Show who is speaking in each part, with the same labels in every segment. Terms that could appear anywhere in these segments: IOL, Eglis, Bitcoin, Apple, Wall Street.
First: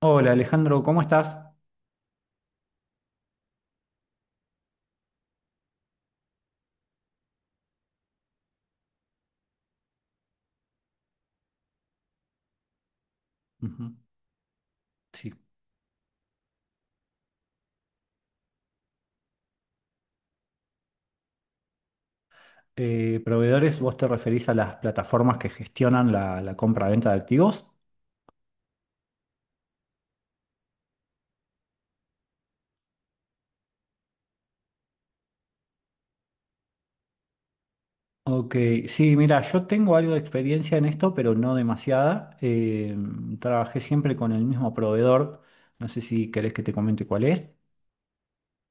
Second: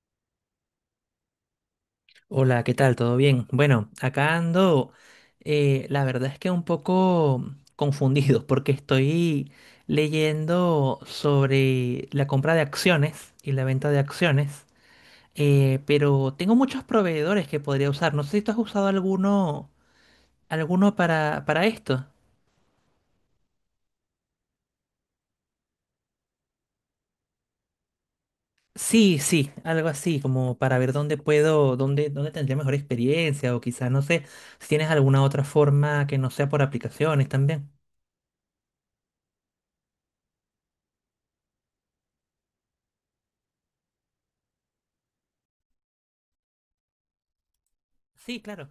Speaker 1: Hola Alejandro, ¿cómo estás?
Speaker 2: Hola, ¿qué tal? ¿Todo bien? Bueno, acá ando, la verdad es que un poco confundido porque estoy leyendo sobre la compra de acciones y la
Speaker 1: Ujú.
Speaker 2: venta de acciones,
Speaker 1: Sí.
Speaker 2: pero tengo muchos proveedores que podría usar. No sé si tú has usado alguno, alguno para esto.
Speaker 1: Proveedores, ¿vos te referís a las plataformas que gestionan la compra-venta de activos?
Speaker 2: Sí, sí, algo así, como para ver dónde puedo, dónde tendría mejor experiencia o quizás, no sé, si tienes alguna otra forma que no sea por aplicaciones también.
Speaker 1: Ok, sí, mira, yo tengo algo de experiencia en esto, pero no demasiada. Trabajé siempre con el mismo proveedor. No sé si querés que te comente cuál es.
Speaker 2: Sí, claro.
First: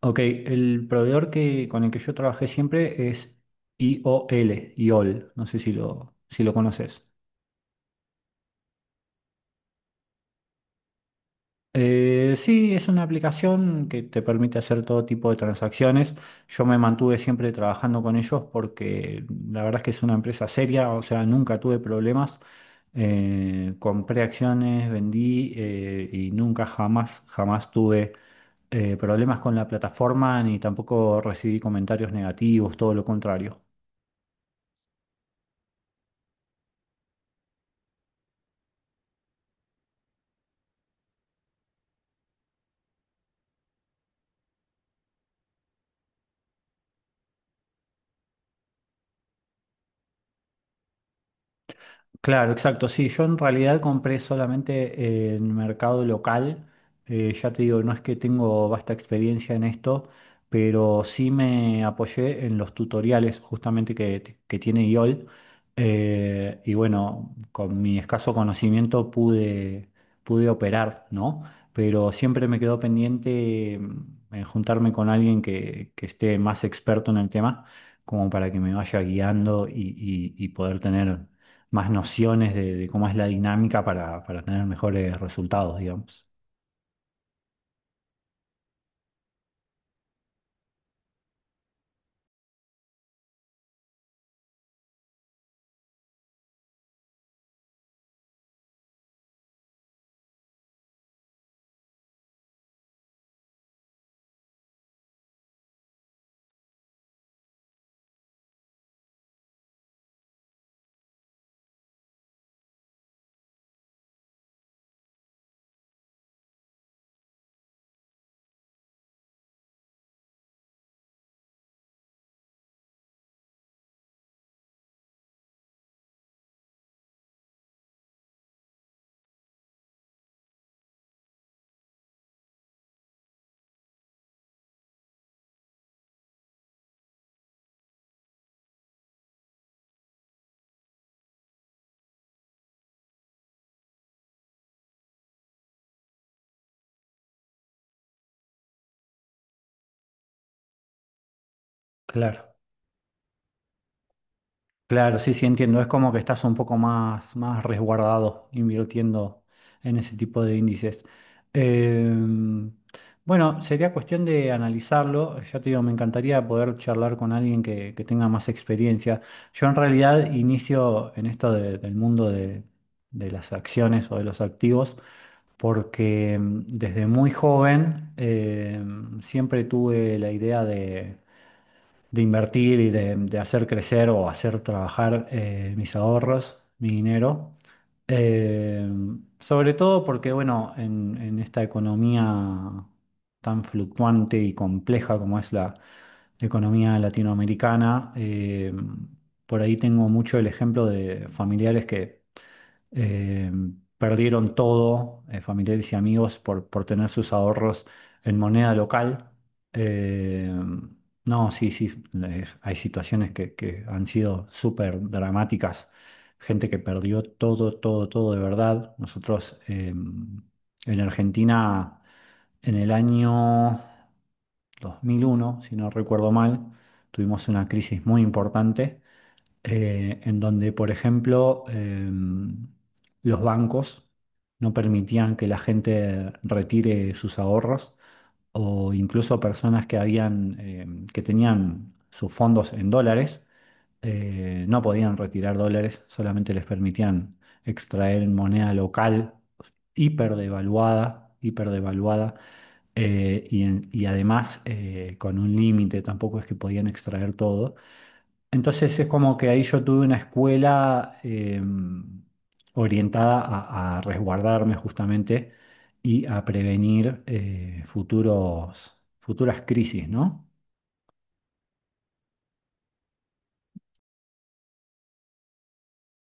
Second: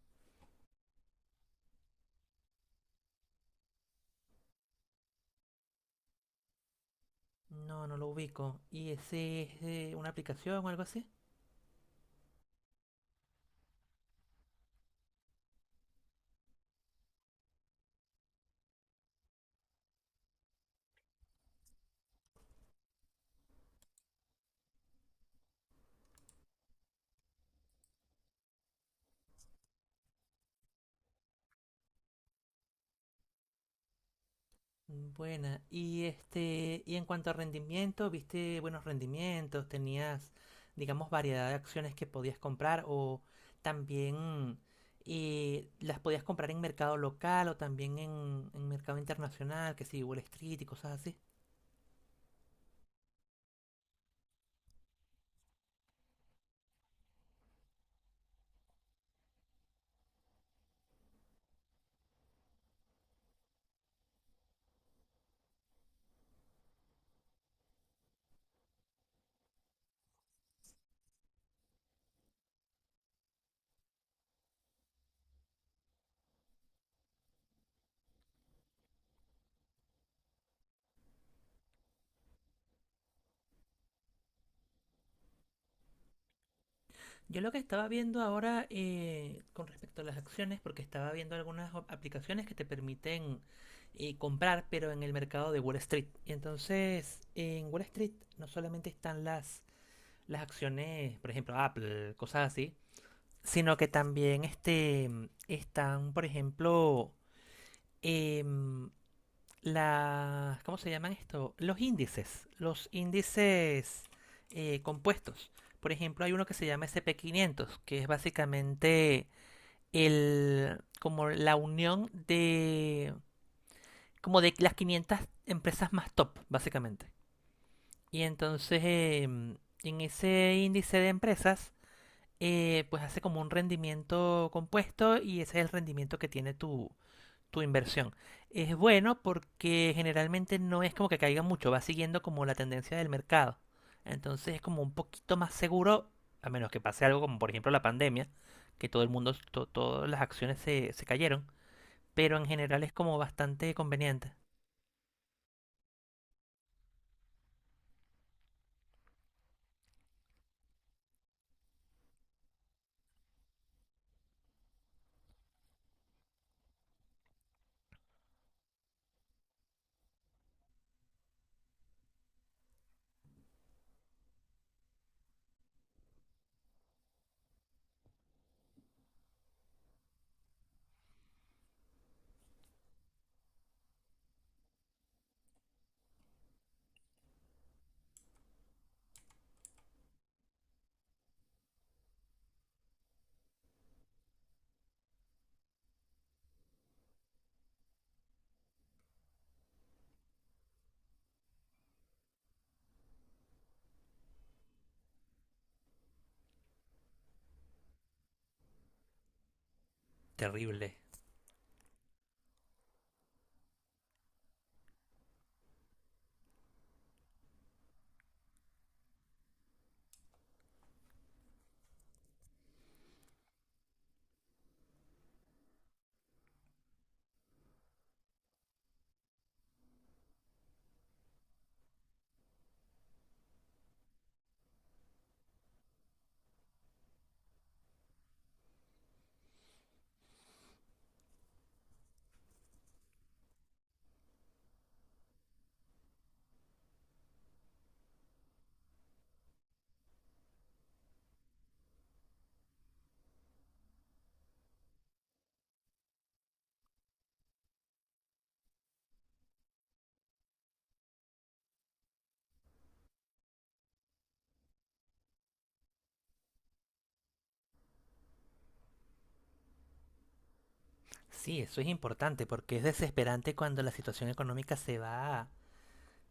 Speaker 1: Ok, el proveedor con el que yo trabajé siempre es IOL, IOL. No sé si lo, si lo conoces.
Speaker 2: No, no lo ubico. ¿Y ese es una aplicación o algo así?
Speaker 1: Sí, es una aplicación que te permite hacer todo tipo de transacciones. Yo me mantuve siempre trabajando con ellos porque la verdad es que es una empresa seria, o sea, nunca tuve problemas. Compré acciones, vendí y nunca jamás, jamás tuve problemas con la plataforma ni tampoco recibí comentarios negativos, todo lo contrario.
Speaker 2: Buena. Y este, y en cuanto a rendimiento, ¿viste buenos rendimientos? ¿Tenías, digamos, variedad de acciones que podías comprar o también las podías comprar en mercado local o también en mercado internacional, que sí, Wall Street y cosas así?
Speaker 1: Claro, exacto. Sí, yo en realidad compré solamente en mercado local. Ya te digo, no es que tengo vasta experiencia en esto, pero sí me apoyé en los tutoriales justamente que tiene IOL. Y bueno, con mi escaso conocimiento pude operar, ¿no? Pero siempre me quedó pendiente en juntarme con alguien que esté más experto en el tema, como para que me vaya guiando y y poder tener más nociones de cómo es la dinámica para tener mejores resultados, digamos.
Speaker 2: Yo lo que estaba viendo ahora con respecto a las acciones, porque estaba viendo algunas aplicaciones que te permiten comprar, pero en el mercado de Wall Street. Y entonces, en Wall Street no solamente están las acciones, por ejemplo, Apple, cosas así, sino que también este, están, por ejemplo, em, ¿cómo se llaman esto? Los índices compuestos. Por ejemplo, hay uno que se llama S&P 500, que es básicamente el, como la unión de, como de las 500 empresas más top, básicamente. Y entonces, en ese índice de empresas, pues hace como un rendimiento compuesto y ese es el rendimiento que tiene tu inversión. Es bueno porque generalmente no es como que caiga mucho, va siguiendo como la tendencia del mercado. Entonces es como un poquito más seguro, a menos que pase algo como por ejemplo la pandemia, que todo el mundo, todas las acciones se cayeron, pero en
Speaker 1: Claro.
Speaker 2: general es como bastante conveniente.
Speaker 1: Claro, sí, sí, entiendo. Es como que estás un poco más, más resguardado invirtiendo en ese tipo de índices. Em, bueno, sería cuestión de analizarlo. Ya te digo, me encantaría poder charlar con alguien que tenga más experiencia. Yo en realidad inicio en esto del mundo de las acciones o de los activos porque desde muy joven siempre tuve la idea de invertir y de hacer crecer o hacer trabajar mis ahorros, mi dinero. Eh, Sobre todo porque, bueno, en esta economía tan fluctuante y compleja como es la economía latinoamericana, por ahí tengo mucho el ejemplo de familiares que eh, perdieron todo, familiares y amigos, por tener sus ahorros en moneda local. Eh,
Speaker 2: Terrible.
Speaker 1: no, sí, sí, hay situaciones que han sido súper dramáticas. Gente que perdió todo, todo, todo de verdad. Nosotros en Argentina, en el año 2001, si no recuerdo mal, tuvimos una crisis muy importante en donde, por ejemplo, los bancos no permitían que la gente retire sus ahorros o incluso personas que habían, em, que tenían sus fondos en dólares, no podían retirar dólares, solamente les permitían extraer en moneda local hiperdevaluada, hiperdevaluada, y además con un límite, tampoco es que podían extraer todo. Entonces es como que ahí yo tuve una escuela orientada a resguardarme justamente y a prevenir futuras crisis, ¿no?
Speaker 2: Sí, eso es importante porque es desesperante cuando la situación económica se va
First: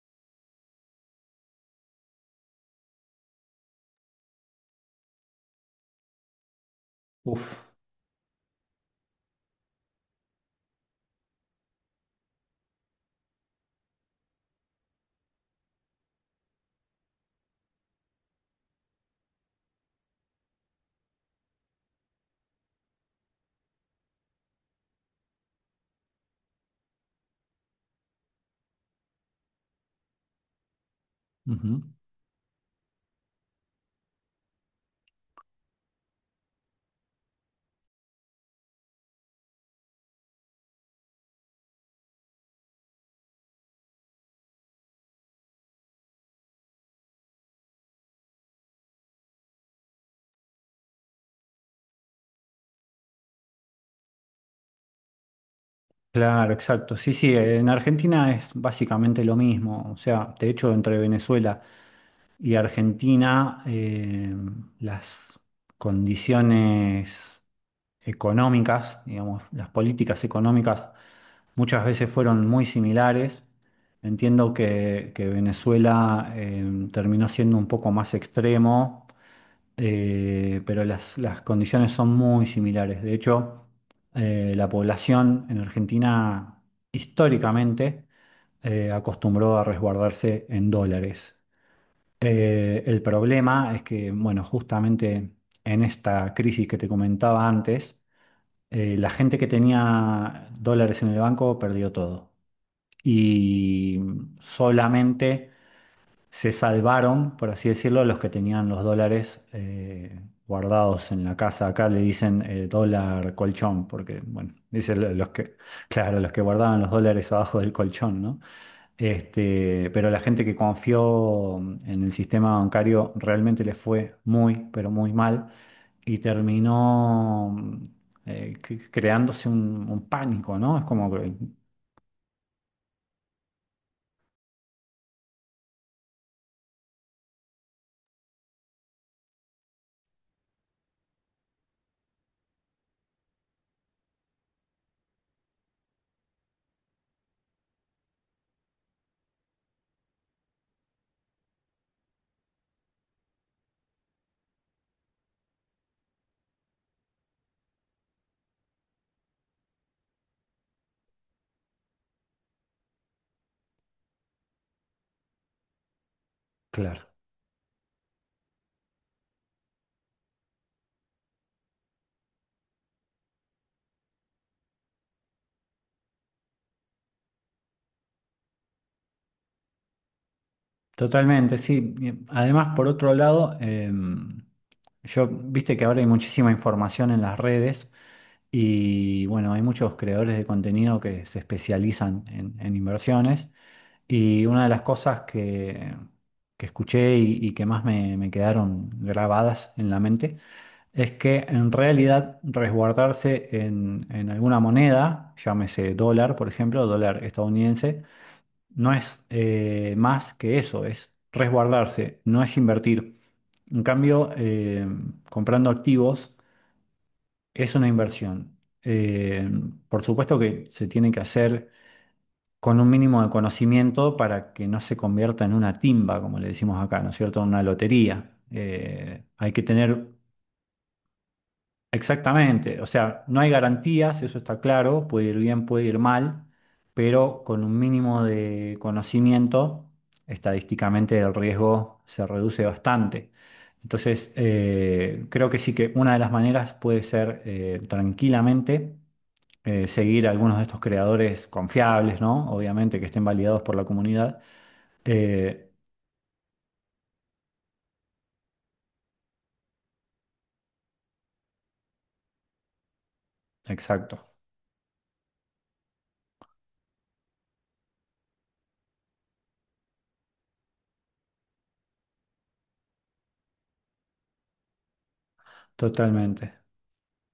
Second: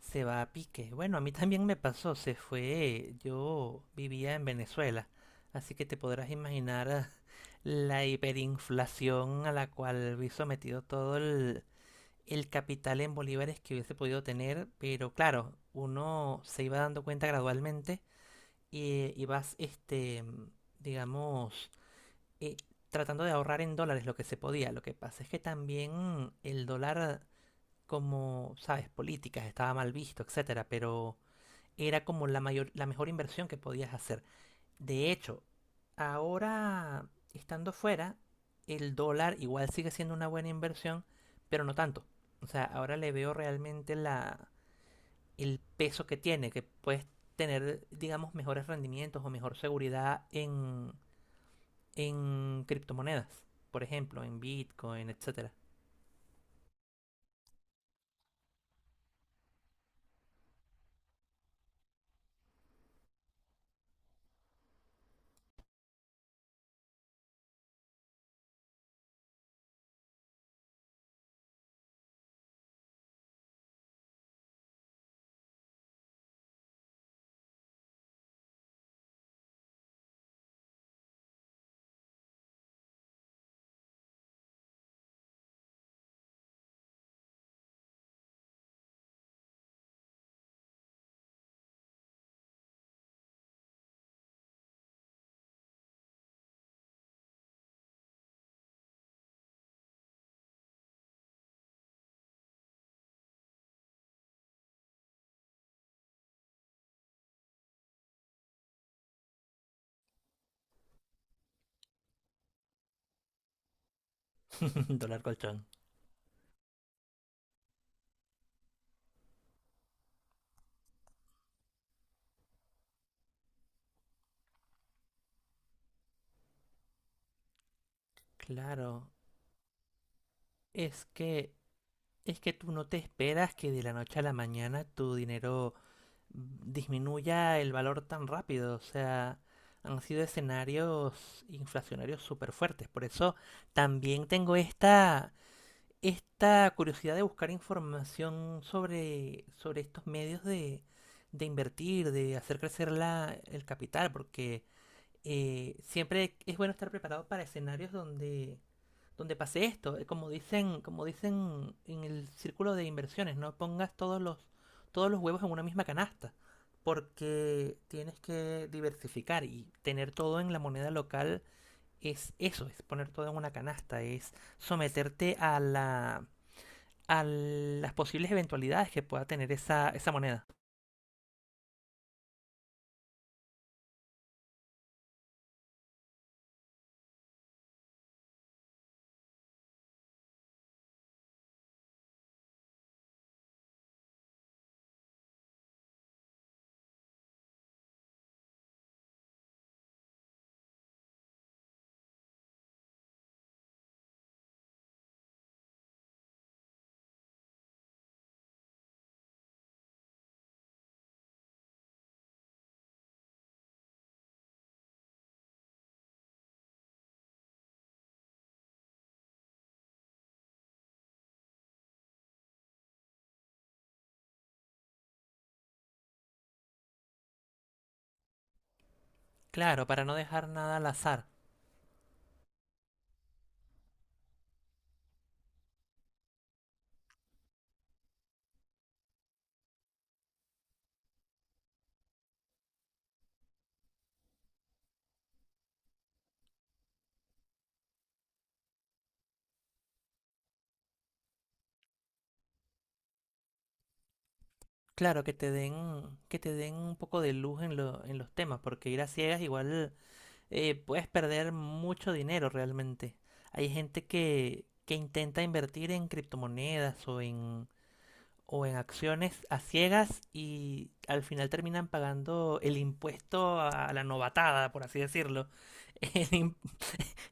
Speaker 2: Se va a pique. Bueno, a mí también me pasó, se fue. Yo vivía en Venezuela, así que te podrás imaginar
Speaker 1: Uf.
Speaker 2: la hiperinflación a la cual vi sometido todo el capital en bolívares que hubiese podido tener, pero claro, uno se iba dando cuenta gradualmente y vas, este, digamos, eh, tratando de ahorrar en dólares lo que se podía. Lo que pasa es que también el dólar, como sabes, políticas, estaba mal visto, etcétera, pero
Speaker 1: Ujú.
Speaker 2: era como la mayor, la mejor inversión que podías hacer. De hecho, ahora estando fuera, el dólar igual sigue siendo una buena inversión, pero no tanto. O sea, ahora le veo realmente la, el peso que tiene, que puedes tener, digamos, mejores rendimientos o mejor seguridad en criptomonedas. Por ejemplo, en Bitcoin, etcétera.
Speaker 1: Claro, exacto. Sí, sí, en Argentina es básicamente lo mismo. O sea, de hecho, entre Venezuela y Argentina, las condiciones económicas, digamos, las políticas económicas muchas veces fueron muy similares. Entiendo que Venezuela terminó siendo un poco más extremo, pero las condiciones son muy similares. De hecho, la población en Argentina históricamente acostumbró a resguardarse en dólares. El problema es que, bueno, justamente en esta crisis que te comentaba antes, la gente que tenía dólares en el banco perdió todo. Y solamente se salvaron, por así decirlo, los que tenían los dólares guardados en la casa. Acá le dicen dólar colchón, porque, bueno, dicen
Speaker 2: Dólar
Speaker 1: los que,
Speaker 2: colchón.
Speaker 1: claro, los que guardaban los dólares abajo del colchón, ¿no? Este, pero la gente que confió en el sistema bancario realmente le fue muy, pero muy mal y terminó mm,
Speaker 2: Claro,
Speaker 1: creándose un pánico, ¿no? Es
Speaker 2: es
Speaker 1: como que,
Speaker 2: que Es que tú no te esperas que de la noche a la mañana tu dinero disminuya el valor tan rápido. O sea, han sido escenarios inflacionarios súper fuertes. Por eso también tengo esta curiosidad de buscar información sobre estos medios de invertir, de hacer crecer la, el capital, porque siempre es bueno estar preparado para escenarios donde pase esto. Como dicen en el círculo de inversiones, no pongas todos los huevos en una misma canasta,
Speaker 1: claro.
Speaker 2: porque tienes que diversificar y tener todo en la moneda local es eso, es poner todo en una canasta, es someterte a la a las posibles eventualidades que pueda tener esa moneda.
Speaker 1: Totalmente, sí. Y además, por otro lado, yo, viste que ahora hay muchísima información en las redes y bueno, hay muchos creadores de contenido que se especializan en inversiones y una de las cosas que escuché y que más me quedaron grabadas en la mente es que en realidad resguardarse en alguna moneda, llámese dólar, por ejemplo, dólar estadounidense, no es más que eso, es resguardarse, no es invertir. En cambio, comprando activos es una inversión. Eh, por supuesto que se tiene que hacer con un mínimo de conocimiento para que no se convierta en una timba, como le decimos acá, ¿no es cierto? Una lotería. Hay que
Speaker 2: Claro, para
Speaker 1: tener
Speaker 2: no dejar nada al azar.
Speaker 1: exactamente, o sea, no hay garantías, eso está claro, puede ir bien, puede ir mal, pero con un mínimo de conocimiento, estadísticamente el riesgo se reduce bastante. Entonces, creo que sí que una de las maneras puede ser tranquilamente seguir a algunos de estos creadores confiables, ¿no? Obviamente que estén validados por la comunidad.
Speaker 2: Claro, que te
Speaker 1: Eh,
Speaker 2: den, que te den un poco de luz en en los temas, porque ir a ciegas igual puedes perder mucho dinero realmente. Hay gente
Speaker 1: exacto,
Speaker 2: que intenta invertir en criptomonedas o en acciones a ciegas y al final terminan pagando el impuesto a la novatada, por así decirlo, el im-
Speaker 1: totalmente.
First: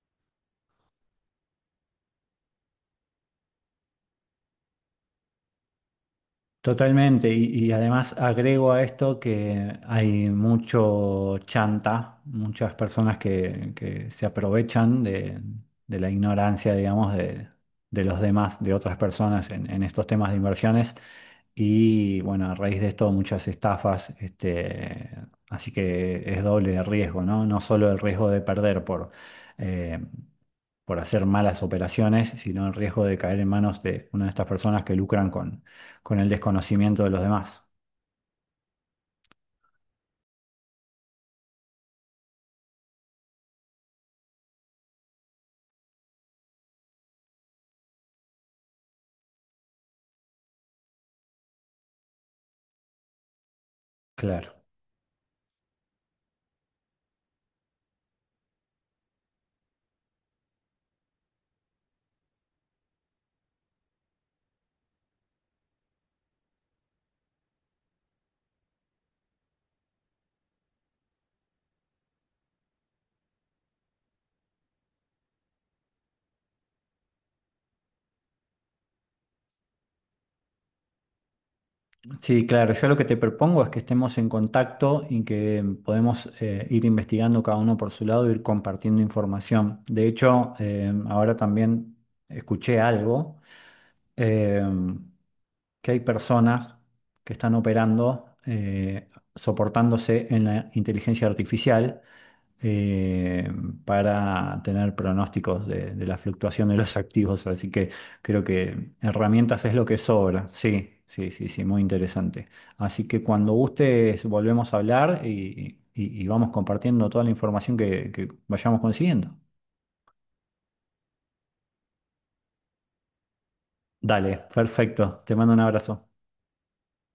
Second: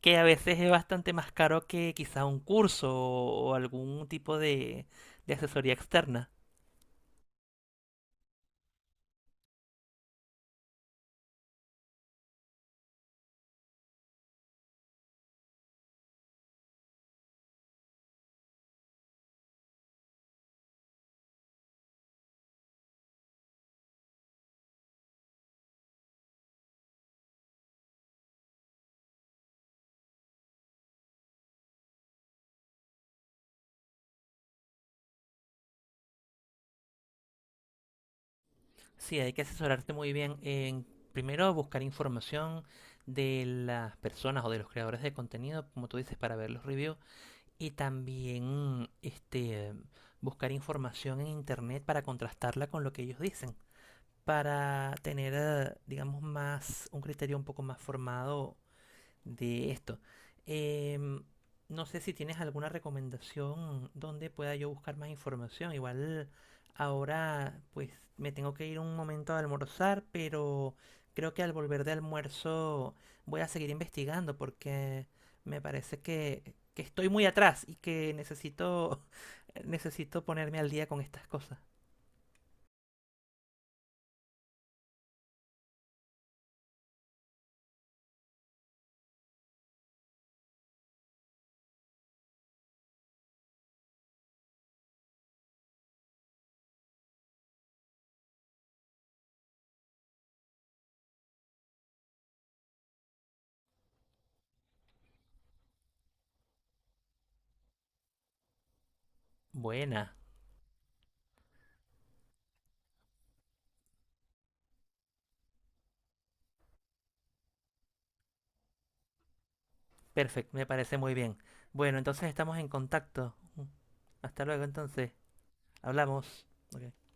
Speaker 2: que a veces es bastante más caro que quizá un curso o algún tipo de asesoría externa.
Speaker 1: Totalmente, y además agrego a esto que hay mucho chanta, muchas personas que se aprovechan de la ignorancia, digamos, de los demás, de otras personas en estos temas de inversiones. Y bueno, a raíz de esto muchas estafas, este, así que es doble de riesgo, ¿no? No solo el riesgo de perder eh, por hacer malas operaciones, sino el riesgo de caer en manos de una de estas personas que lucran con el desconocimiento de los demás.
Speaker 2: Sí, hay que asesorarte muy bien en primero buscar información de las personas o de los creadores de contenido, como tú dices, para ver los reviews y también este buscar información en internet para contrastarla con lo que ellos dicen,
Speaker 1: Claro.
Speaker 2: para tener, digamos, más un criterio un poco más formado de esto. Eh, no sé si tienes alguna recomendación donde pueda yo buscar más información. Igual ahora pues me tengo que ir un momento a almorzar, pero creo que al volver de almuerzo voy a seguir investigando porque me parece que estoy muy atrás y que necesito, necesito ponerme al día con estas cosas.
Speaker 1: Sí, claro. Yo lo que te propongo es que estemos en contacto y que podemos ir investigando cada uno por su lado, ir compartiendo información. De hecho, ahora también escuché algo, eh, que hay personas que están operando soportándose en la inteligencia artificial eh, para tener pronósticos de la fluctuación de los activos. Así que creo que herramientas es lo que
Speaker 2: Buena,
Speaker 1: sobra. Sí, sí, sí, sí, muy interesante. Así que cuando gustes volvemos a hablar y, y vamos compartiendo toda la información que vayamos consiguiendo.
Speaker 2: perfecto, me parece muy bien. Bueno, entonces estamos en contacto. Hasta
Speaker 1: Dale,
Speaker 2: luego entonces,
Speaker 1: perfecto. Te mando un abrazo.
Speaker 2: hablamos. Ok.